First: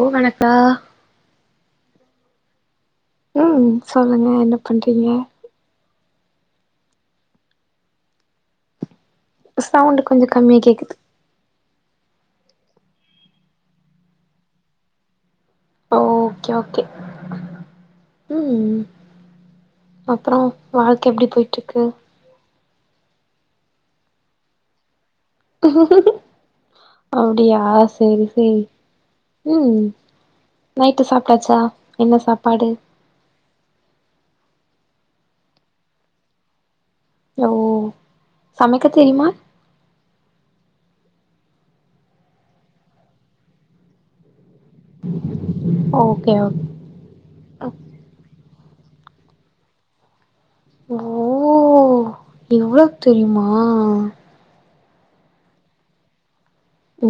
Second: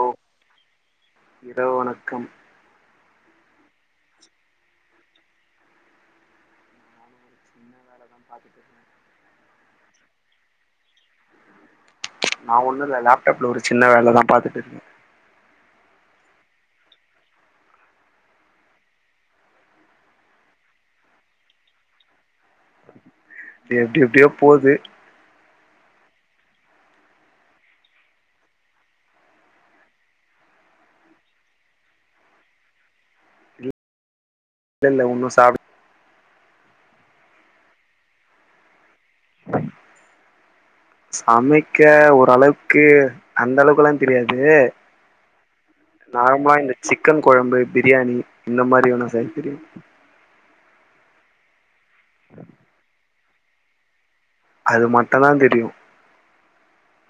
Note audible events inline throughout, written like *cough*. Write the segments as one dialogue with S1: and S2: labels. S1: ஓ வணக்கா
S2: இரவு வணக்கம்
S1: ம் சொல்லுங்க என்ன பண்றீங்க
S2: பாத்து பேசுங்க
S1: சவுண்ட் கொஞ்ச கம்மியா கேக்குது
S2: நா ஒண்ணுல்ல லேப்டாப்ல ஒரு சின்ன வேலதா பாத்துட்டு இருக்கே
S1: ஓ ஓகே ஓகே ம் அப்றோ வாழ்க்கை எப்டி போய்ட்ருக்கு
S2: எப்டி எப்டியோ போது
S1: அப்டியா சேரி சேரி ம் நைட்டு சாப்ட்டாச்சா என்ன சாப்பாடு
S2: இல்ல இல்ல ஒன்னு சாப்ட
S1: லோ சமைக்க தெரியுமா
S2: சமைக்க ஓர் அளவுக்கு அந்த அளவுக்குல்லா தெரியாது
S1: ஓகே
S2: நார்மலா
S1: ஓகே
S2: இந்த சிக்கன் கொழம்பு பிரியாணி இந்த மாரி வேணா செய்ய தெரியும்
S1: ஓ இவ்ளவு தெரியுமா
S2: அது மட்டுந்தா தெரியு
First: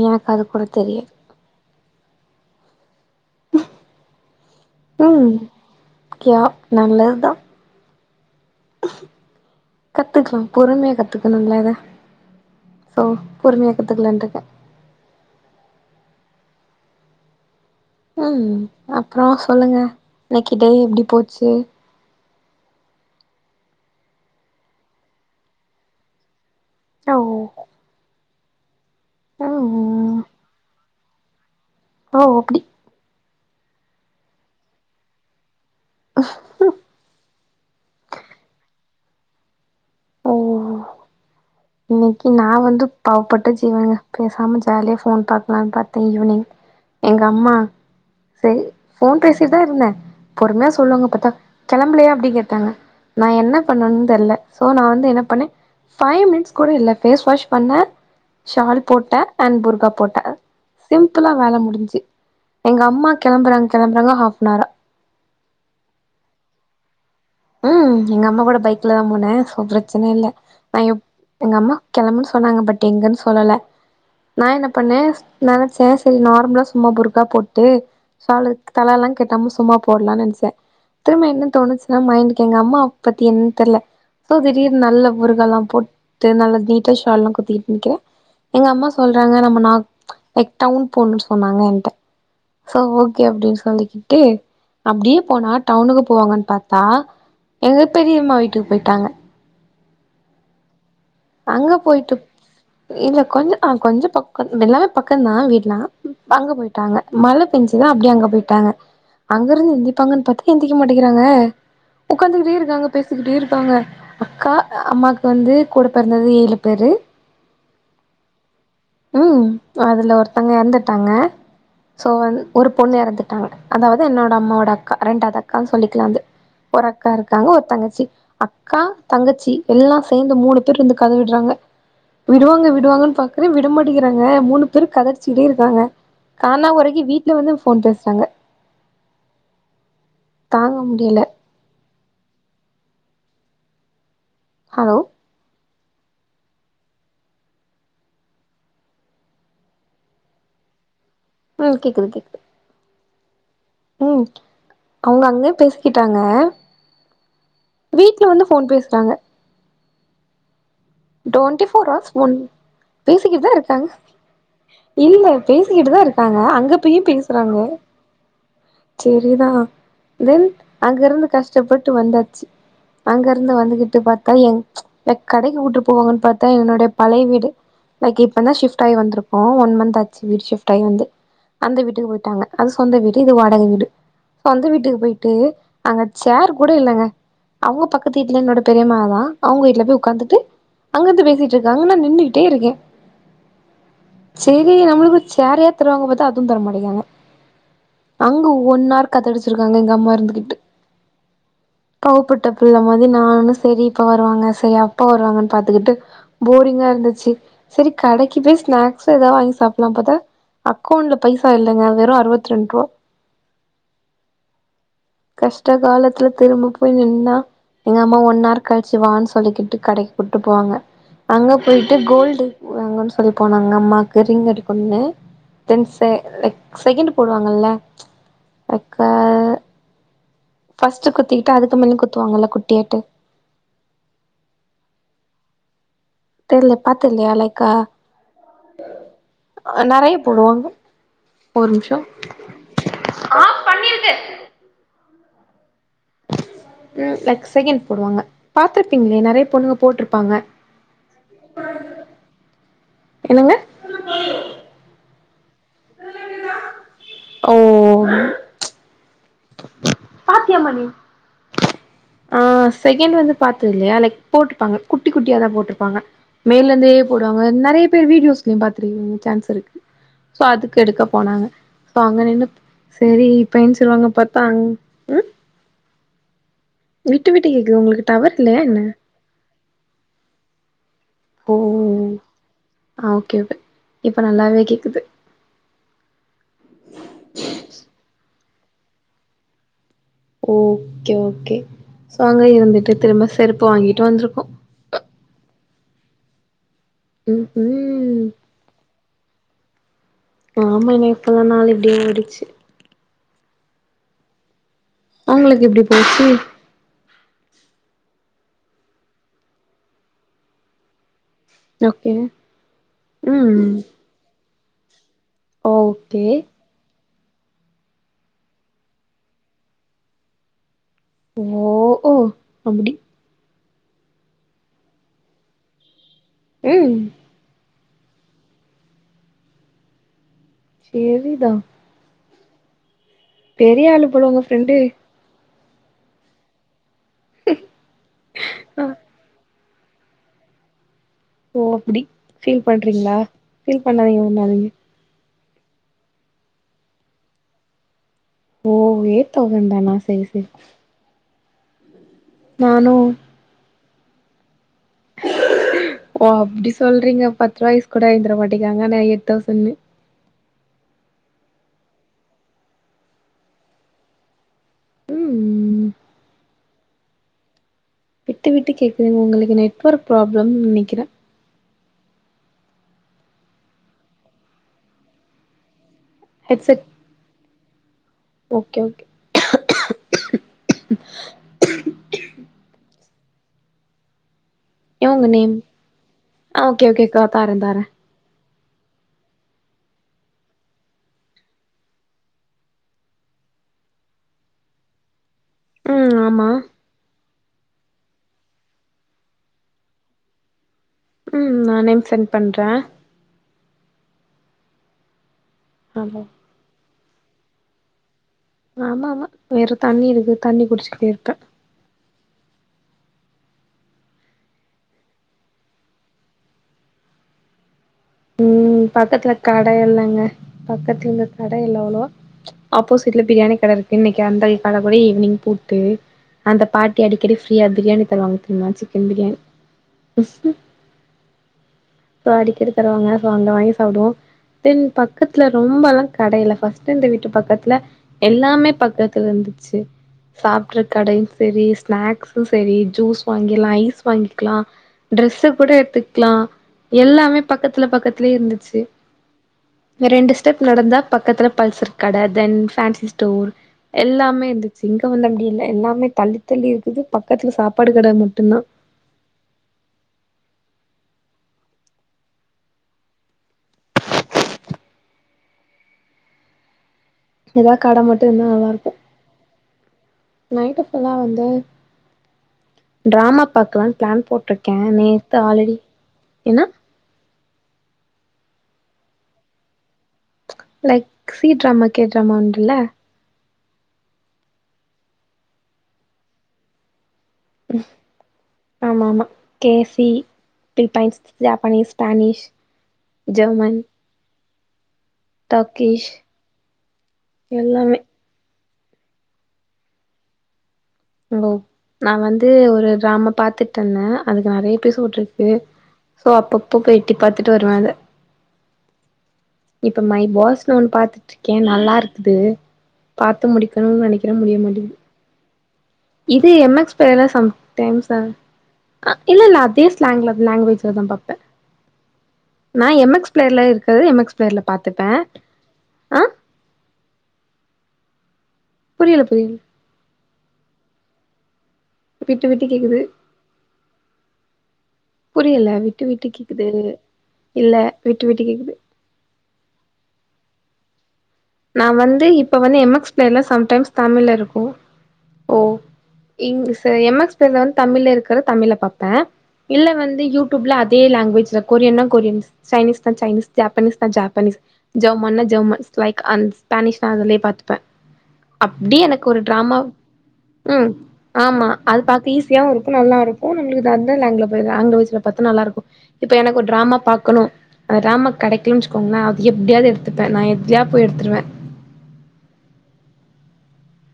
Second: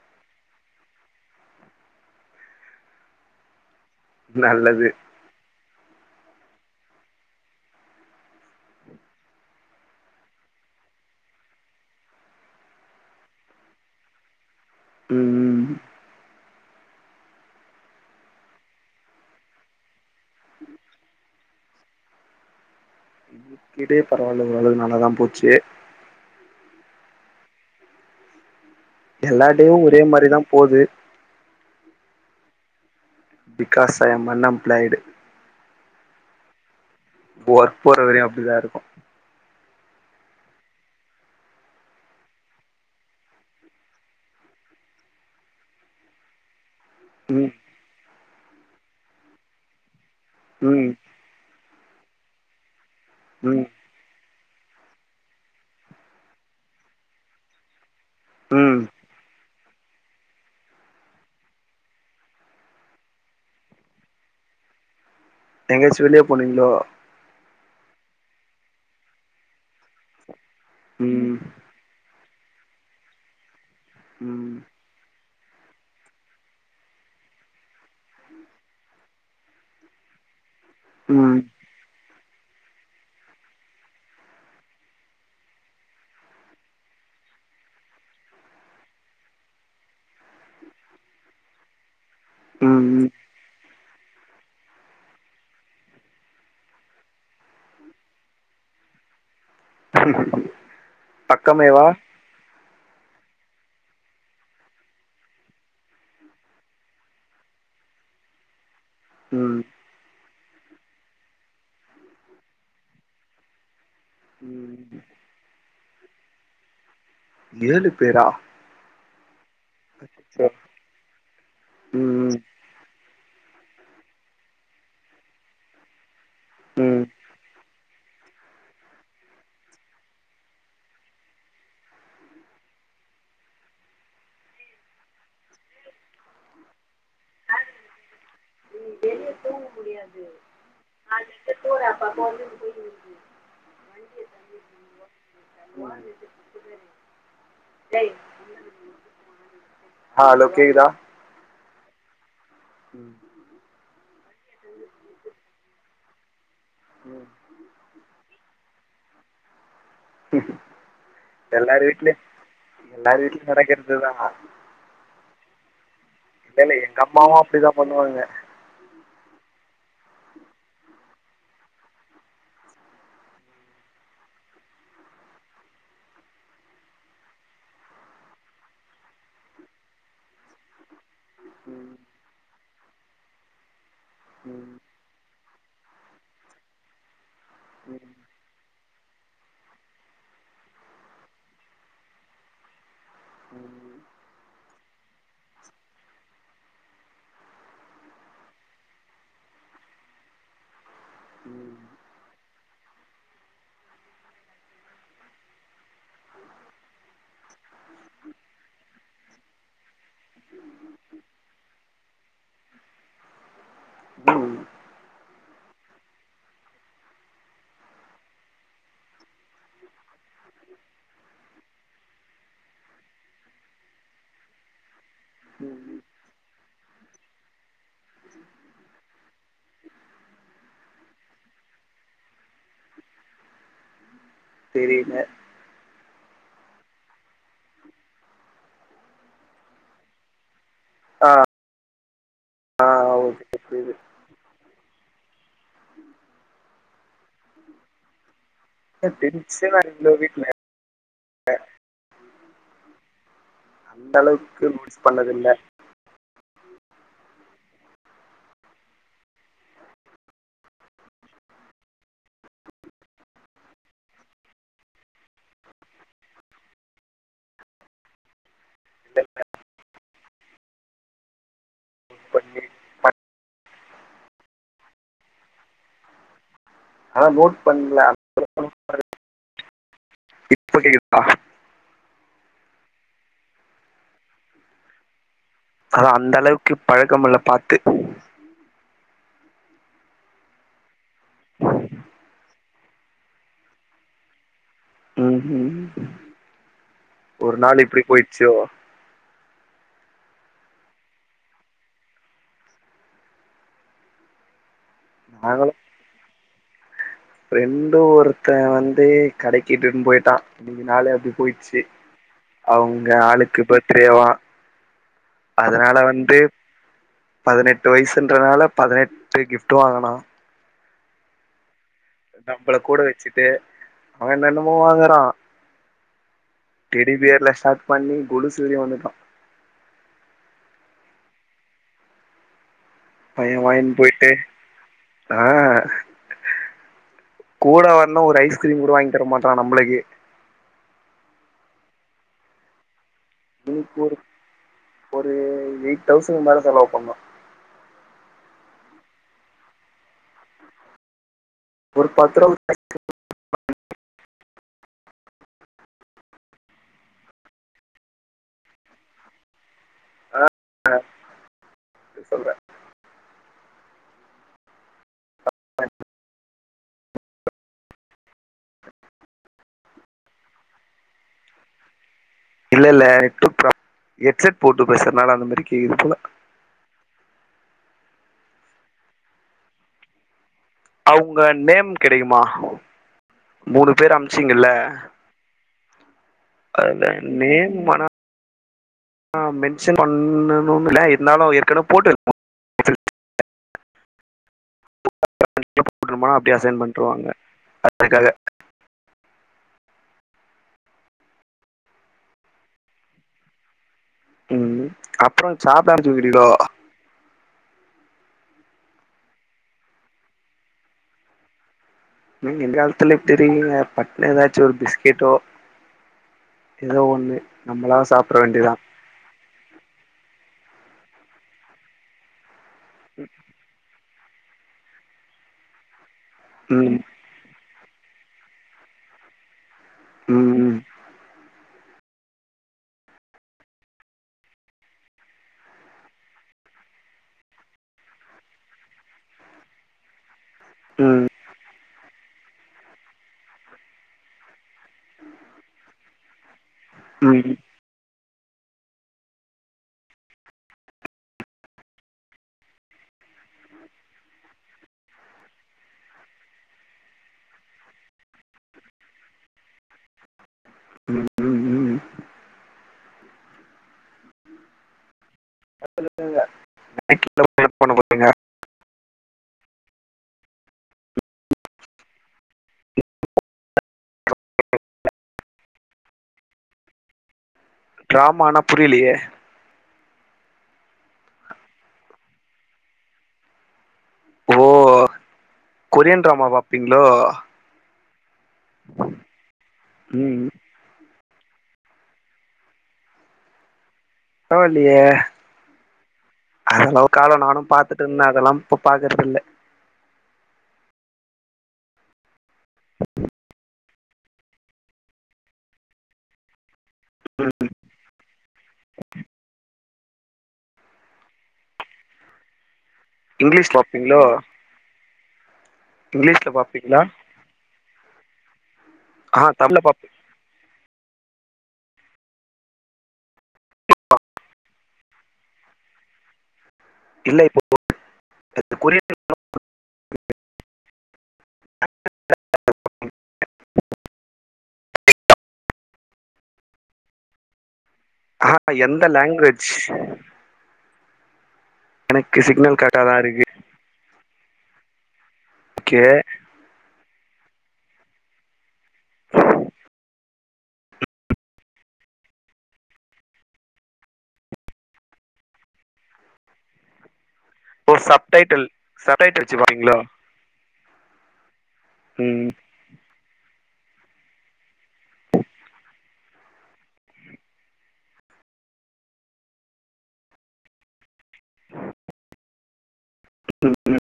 S1: எனக்கு அது கூட தெரியாது
S2: நல்லது
S1: ம் கியா நல்லதுதா கத்துக்கலா பொறுமையா கத்துக்கணுல்ல இத சோ பொறுமையா கத்துக்கலான்ட்டுருக்க
S2: ம் ம்
S1: ம் அப்புறோ சொல்லுங்க இன்னக்கி டே எப்டி போச்சு
S2: இன்னிக்கு டே பரவாயில்ல ஓரளவுக்கு நல்லாதா போச்சு
S1: சௌ
S2: எல்லா டேயு ஒரே
S1: ம்
S2: மாரிதா போது
S1: ஓ அப்டி
S2: பிகாஸ் ஐம் அன்எம்ப்ளாய்டு ஒர்க் போற வரயு அப்டிதா இருக்கு
S1: ஓ இன்னைக்கு நா வந்து பாவ்பட்ட ஜீவன்ங்க பேசாம ஜாலியா ஃபோன் பாக்கலா பாத்த ஈவ்னிங் எங்க
S2: ம்
S1: அம்மா சரி ஃபோன் பேசிட்டுதா இருந்த பொறுமையா
S2: ம்
S1: சொல்லுவாங்க பாத்தா கெளம்பலையா அப்டி கேட்டாங்க நா என்ன
S2: ம்
S1: பண்ணன்னு தெர்ல சோ நா வந்து என்ன பண்ண ஃபைவ் மினிட்ஸ் கூட இல்ல ஃபேஸ் வாஷ் பண்ண
S2: ம்
S1: ஷால் போட்ட அன் புர்கா போட்ட சிம்புளா வேல முடிஞ்சு எங்க அம்மா கெளம்பறாங்க கெளம்பறாங்க ஹாஃப்னாரா
S2: எங்கயாச்சி வெளிய போனிங்களோ
S1: ம் எங்க அம்மா கூட பைக்ல தா போன சோ பிரச்சன இல்ல நா எப்
S2: ம்
S1: எங்க அம்மா கெளம்புன்னு சொன்னாங்க பட் எங்கன்னு சொல்லல நா
S2: ம்
S1: என்ன பண்ண நனச்ச சரி நார்மலா சும்மா புர்கா போட்டு ஷாலு தலல்லா கெட்டாம சும்மா போடலானு நனைச்ச‌ திரும்ப
S2: ம்
S1: என்ன தோணுச்சு எ மயிண்டுக்கு எங்க அம்மாவ பத்தி இன்னு தெர்ல சோ திடீர்து நல்ல புர்கால்லா போட்டு நல்ல நீட்டா ஷால்லா குத்திட்டு நிக்கிற எங்க அம்மா சொல்றாங்க நம்ம நா லைக் டவுன் போணுன்னு சொன்னாங்க என்ட்ட சோ
S2: ம்.
S1: ஓகே அப்டின்னு சொல்லிக்கிட்டு அப்டியே போனா டவுனுக்கு போவாங்கன்னு பாத் தா எங்க பெரியம்மா வீட்டுக்கு போயிட்டாங்க
S2: பங்கங்க
S1: அங்க போய்ட்டு இல்ல கொஞ்சோ அ கொஞ்சோ பக்க எல்லாமே பக்கந்தா வீடுலா அங்க போய்ட் டாங்க மழ பேஞ்சுதா அப்டே அங்க போயிட்டாங்க அங்க
S2: ம்
S1: இருந்து எந்திப்பாங்கன்னு பாத்தா எந்திக்க மாட்டேங்கிறாங்க உட்காந்துக்கிட்டே இருக்காங்க பேசிக்கிட்டே இருக்காங்க அக்கா
S2: ம்.
S1: அம்மாக்கு வந்து கூட பிறந்தது ஏழு பேரு
S2: ஏழு பேரா
S1: ம் அதுல
S2: அச்சச்சோ
S1: ஒருத்தோங்க இறந்துட்டாங்க சோ
S2: ம்
S1: வந் ஒரு பொண்ணு இறந்து ட்டாங்க அதாவது என்னோட அம்மாவோட அக்கா ரெண்டாவது அக்கான்னு சொல்லிக்கலா அது ஒரு
S2: ம்
S1: அக்கா இருக்காங்க ஒரு தங்கச்சி அக்கா தங்கச்சி எல்லா சேந்து மூணு பேர் இருந்து கதவிடுறாங்க விடுவாங்க விடுவாங்கன்னு பாக்குற விடமாட்டக்கிறாங்க மூணு பேரு கத அடிச்சிட்டே இருக்காங்க கானாகொரைக்கி வீட்டுல வந்து ஃபோன் பேசுறாங்க தாங்க முடியல
S2: போறப்பா போ போ *unintelligible*
S1: ஹலோ
S2: வா *inaudible* அ ஹலோ கேக்குதா
S1: ம் கேக்குது கேக்குது
S2: ம்
S1: ம் அவங்க அங்க பேசிக்கிட்டாங்க
S2: ம்
S1: வீட்ல வந்து ஃபோன் பேசுறாங்க
S2: ம்
S1: டுவென்டி ஃபோர் ஹவர்ஸ் ஃபோன்
S2: எல்லார்
S1: பேசிக்கிட்டு
S2: வீட்லயு
S1: தா இருக்காங்க
S2: நடக்கிறதுதா
S1: இல்ல பேசிக்கிட்டு தா இருக் ஆனா
S2: இல்ல
S1: அங்க
S2: இல்ல
S1: பேயு
S2: எங்க அம்மாவு
S1: பேசுறாங்க
S2: அப்டிதா பண்ணுவாங்க
S1: செரிதா தென் அங்க இருந்து கஷ்டப்பட்டு வந்தாச்சி அங்க இருந்து வந்துகிட்டு பாத்தா என் எ கடைக்கு கூட்டு போவாங்கன் பாத்தா என்னுட பழைய வீடு லைக் இப்பந் தா சிப்ட்டாகி வந்திருக்கோ ஒன் மந்த் ஆச்சி வீடு சிப்ட்டாகி வந்து அந்த வீட்டுக்கு போய்ட்டாங்க அது சொந்த வீடு இது வாடக வீடு சொந்த வீட்டுக்கு போய்ட்டு அங்க சர் கூட இல்லங்க அங்க பக்கத்து வீட்ல என்னோட பெரிமா வா அவங்க வீட்ல போய் உக்காந்துட்டு அங்கிருந்து பேசிட்டு இருக்காங்க நா நின்னுகிட்டே இருக்கே
S2: ம்
S1: சேரி நம்மளுக்கும் ஒரு சேரையாது தருவாங்க பாத்தா அதுவு தரமாட்டிகாங்க அங்க ஒன் ஆர் கதடிச்சிருக்காங்க எங்க அம்மா இருந்துகிட்டு
S2: ம்
S1: பாவ பட்ட பிள்ள மாதி நானு சரி இப்ப வருவாங்க சரி அப்போ வருவாங்கன் பாத்துக்கிட்டு போரிங்கா இருந்துச்சி செரி கடைக்கு போய் ஸ்நாக்ஸு ஏதா வாங்கி சாப்பிட்லான் பாத்தா அக்கௌண்ட்ல பைசா இல்லங்க வெறு அருவத்ரெண்டு ரூவா கஷ்ட காலத்துல திரும்ப போய் நின்னா எங்க அம்மா ஒன்னார் கழிச்சி வான்னு சொல்லிக்கிட்டு கடைக்கு கூட்டு போவாங்க அங்க போய்ட்டு கோல்டு வாங்கன் சொல்லி போனாங்க அம்மாக்கு ரிங் எடுக்கண்னு தென் சே லைக் செகண்ட் போடுவாங்கல்ல லைக் அ ஃபஸ்ட்டு குத்திக்கிட்டு அதுக்கு மேலயு குத்துவாங்கல குட்டியேட்டு
S2: தெரில
S1: தெர்ல பாத்த இல்லையா லைக்கா நெறைய போடுவாங்க ஒரு நிமிஷோ
S2: ஆ ஓகே
S1: ஆஃப்
S2: புரியுது
S1: பண்ணிருக்கு. ம் லைக் செகண்ட் போடுவாங்க பாத்துருப்பீங்களே நறைய பொண்ணுங்க
S2: டென்ஷனா இருக்குல
S1: போட்ருப்பாங்க
S2: வீட்ல
S1: என்னங்க
S2: அந்த அளவுக்கு நோட்டிஸ் பண்ணது இல்ல
S1: ஓ சாப்டியாமா நீ ஆ செகண்ட் வந்து பாத்து இல்லையா லைக் போட்ருப்பாங்க குட்டி குட்டியாதா போட்ருப்பாங்க மேல இருந்தே போடுவாங்க நெறைய பேர் வீடியோஸ் பாத்துருக்கீங்க
S2: இல்ல,
S1: சான்ஸ் இருக்கு சோ அதுக்கு எடுக்க போனாங்க சோ அங்க நின்னு
S2: பண்ணி பண்-
S1: சரி இப்ப எஞ்சிருவாங்க பாத்தா அங் ம் விட்டு விட்டு கேக்குது உங்களுக்கு டவர் இல்லையா என்ன
S2: இப்படி இருக்கா
S1: ஓ ஆ ஓகே ஓகே இப்போ நல்லாவே கேக்குது
S2: அத அந்த அளவுக்கு பழக்கமில்ல பாத்து
S1: ஓகே ஓகே சோ அங்க இருந்துட்டு திரும்ப செருப்பு வாங்கிட்டு வந்திருக்கோ
S2: ம் ம்
S1: ம்,
S2: ஒரு நாள் இப்டி
S1: ம்.
S2: போய்டுச்சோ
S1: ஆமா இன்னைக்கு ஒரு நாள் இப்டியே ஓடிச்சு உங்ளுக்கு எப்டி போச்சு
S2: ஃபிரண்டு ஒருத்தன் வந்து கடைக்கிட்டுன் போய்ட்டான் இன்னைக்கு நாளே அப்டியே போய் ச்சு
S1: ஓகே.
S2: அவ்ங்க ஆளுக்கு
S1: ம்.
S2: பர்த்டேவா அதுனால
S1: ஓகே.
S2: வந்து பதினெட்டு வய்சுன்றனால பதினெட்டு கிஃப்டு வாங்குனா
S1: ஓ ஓ
S2: நம்ப்ள
S1: அப்டி.
S2: கூட வச்சுட்டு அவன் என்னென்னமோ வாங்குறான்
S1: ம்.
S2: டெடிபியர்ல ஸ்டாட் பண்ணி கொலுசு வரியு வந்துட்டான்
S1: சேரிதா
S2: பையன்
S1: பெரிய
S2: வாய்ங்ன்
S1: ஆளு போல
S2: போய்ட்டு
S1: உங்க ஃப்ரெண்டு.
S2: ஆ கூட வர்னு ஒரு ஐஸ்கிரீம்
S1: ஆ
S2: கூட வாங்கி தரமாட் டான் நம்ளகி
S1: ஓ அப்டி ஃபீல் பண்றீங்ளா
S2: இன்னிக்கு ஒரு ஒரு எய்ட் தௌசண்க்கு மேல செலவு பண்ணா
S1: ஓ எய்ட் தௌசண்தானா சரி சரி
S2: ஒரு பத்ருவா
S1: ம்
S2: *unintelligible*
S1: ஓ அப்டி சொல்றீங்க பத்ருவா ஐஸ் கூட வாய்ந்தரமாட்டிககாங்க ஆனா எய்ட் தௌசண்னு
S2: ஆ அப்டி சொல்ற
S1: ம். விட்டு விட்டு கேடக்குது உங்களுக்கு நெட்வொர்க் ப்ராப்ளம் நெனைக்கிறே
S2: இல்ல இல்ல நெட்டு ப்ரா ஹெட்செட் போட்டு பேசுற்னால அந்த மாரி கேக்குது போல
S1: ஹெட்செட் ஓகே ஓகே
S2: அவ்ங்க நேம் கெடைக்குமா மூணு பேர் அம்ச்சீங்குல
S1: அவ்ங்க நேம் ஆ ஓகே ஓகே கா தாரேன் தாரேன்
S2: ஆ மென்ஷன் பண்ணனும் இல்ல இருந்தாலு ஏற்கன போட்டுருப்போ
S1: ம்
S2: *inaudible*
S1: ஆமா
S2: அப்டியே அசைன் பண்ட்ருவாங்க அதுக்காக
S1: ம் நானேவு செண் பண்ற
S2: ம் அப்றோ சாப்ட
S1: ஆமா
S2: அனுப்ச்சுவுச்சுடீக்ளோ
S1: ஆமா ஆமா வேற தண்ணி இருக்கு தண்ணி குடிச்சுகிட்டே இருப்ப
S2: நீ இந்த காலத்துல இப்டி இருக்கீங்க பட்னு எதாச்சு ஒரு பிஸ்கெட்டோ எதோ ஒன்னு நம்ளா சாப்ட்ற வேண்டிதா
S1: ம் பக்கத்துல கட இல்லங்க பக்கத்துல கட இல்ல அவ்ளோவா ஆப்போசிட்ல பிரியாணி கட இரு இன்னைக்கு அந்த கட கூடி ஈவினிங் பூட்டு அந்த
S2: ம்
S1: பாட்டி அடி கடி ஃப்ரீயா பிரியாணி தருவாங்க தெரிமா சிக்கன் பிரியாணி
S2: ம்
S1: சோ அடிக்கடி தருவாங்க சோ அங்க வாங்கி சாப்டுவோ தென் பக்கத்துல ரொம்பலா கடைல ஃபஸ்ட்டு இர்ந்த வீட்டு பக்கத்ல எல்லாமே பக்கத்ல இருந்துச்சு சாப்ட்ற
S2: ம்
S1: கடை
S2: ம்
S1: செரி ஸ்நாக்ஸு சேரி ஜூஸ் வாங்கிலா ஐஸ் வாங்கிக்லா ட்ரெஸு கூட எடுத்துக்லா எல்லாமே
S2: ம்
S1: பக்கத்துல பக்கத்துலே இருந்துச்சு இங்க ரெண்டு ஸ்டெப் நடந்தா பக்கத்ல பல்சிர்க் கட தென் பேன்ஸி ஸ்டோர் எல்லாமே இர்ந்துச்சு இங்க வந்து அப்டி இல்ல எல்லாமே தள்ளி தள்ளி இருக்குது பக்கத்ல சாப்பாடு கட மட்டுந்தா
S2: ம் ம் ம் *inaudible* இல்ல *inaudible*
S1: எதா கட மட்டு இருந்தா நல்லா இருக்கு நைட்டு ஃபுல்லா வந்து டிராமா பாக்லான்னு பிளான் போட்ருக்கே நேத்து ஆல்ரடி என்ன
S2: டிராமானா புரிலியே
S1: லைக் சி டிராமக் கே ட்ராமா உண்டுல்ல
S2: ஓ கொரியன் டிராமா பாப்பிங்ளோ
S1: ஆமாமா கே சி
S2: ம்
S1: பிலீப்பைன்ஸ் ஜாப்பனீஸ் ஃபானிஷ் ஜர்மன்
S2: பரவால்லியே அதல்லா ஒரு காலோ நானு
S1: எல்லாமே
S2: பாத்துட்டு இருந்தே அதல்லாம் இப்ப பாக்கறதில்ல
S1: ஓ நா வந்து ஒரு டிராமா பாத்துட்ருந்தே அதுக்கு நெறைய பேஸ் வுட்ருக்கு சோ அப்பப்ப போய் எட்டி பாத்துட்டு வருவே அத இப்ப மை பாஸ்னு ஒண்ணு பாத்துட்ருக்கே நல்லா இருக்குது பாத்து
S2: இங்கிலீஷ்
S1: முடிக்கணுன்
S2: பாப்பீங்களோ
S1: நெனைக்கிறே முடிய மாடிங்குது இது
S2: இங்கிலீஷ்ல
S1: எம் எக்ஸ்
S2: பாப்பீங்களா
S1: பிளேயர்ல சம் டைம்ஸ் ச இல்ல
S2: ஆ
S1: இல்ல
S2: தமிழ்ல
S1: அதே
S2: பாப்பே
S1: ஸ்லாங்ல லாங்வேஜ்லதா பாப்பே நா எம் எக்ஸ் பிளேயர்ல இருக்றது எம் எக்ஸ் பிளேயர்ல பாத்துப்பே ஆ
S2: இல்ல இப்பப்போ இந்த கொரி
S1: இதுல போய் விட்டு விட்டு கேக்குது புரியல விட்டு விட்டு கேக்குது இல்ல விட்டு விட்டு
S2: ஆ
S1: கேக்குது
S2: எந்த லாங்குவேஜ்
S1: நா வந்து
S2: எனக்கு
S1: இப்ப வந்து
S2: சிக்னல்
S1: எம் எக்ஸ்
S2: கரெக்டாதா
S1: பிளேயர்ல
S2: இருக்கு
S1: சம்டைம்ஸ் தமிழ்ல இருக்கு ஓ
S2: கே
S1: இங்லீஸு எம் எக்ஸ் பிளேயர்ல வந்து தமிழ்ல இருக்கத தமிழ்ல பாப்பே இல்ல வந்து யூ டியூப்ல அதே லாங்குவேஜ்ல கொரியன்னா கொரியன்ஸ் சைனிஸ்னா சைனிஸ் ஜாப்பனிஸ்னா ஜாப்பனிஸ் ஜெர்மன்னா ஜெர்மன்ஸ் லைக் அன்ஸ் பேனிஸ்னா அதுலயே பாத்துப்பே
S2: ஓ சப்டைட்டில்
S1: அப்டியே எனக்கு ஒரு
S2: சப்டைட்டில் வச்சு
S1: ட்ராமா
S2: பாப்பீங்களோ
S1: ம் ஆமா அது பாக்க
S2: ம்
S1: ஈஸியாவு இருக்கு நல்லாரு ஓன் விலுகுதுள்ள அதர் லாங்ல போய்தா லாங்வேஜ்ல பாத்தா நல்லாருக்கு இப்ப எனக்கு ஒரு டிராமா பாக்கணு அந்த டிராமா கெடைக்கலன் வச்சுக்கோங்ளே அது எப்டியாவது எடுத்துப்பே நா எப்டியா போய் எடுத்துருவே
S2: *inaudible*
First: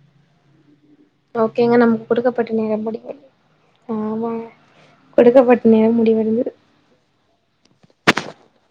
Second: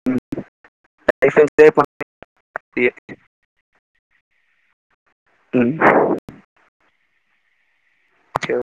S2: லைஃப்
S1: ஓகேங்க
S2: என்ஜாய் பண்ண
S1: நமக்கு குடுக்கப்பட்ட நேரம் முடிந்தது ஆமா கொடுக்கப்பட்ட
S2: ம்
S1: நேரம் முடிவடைந்தது
S2: *inaudible*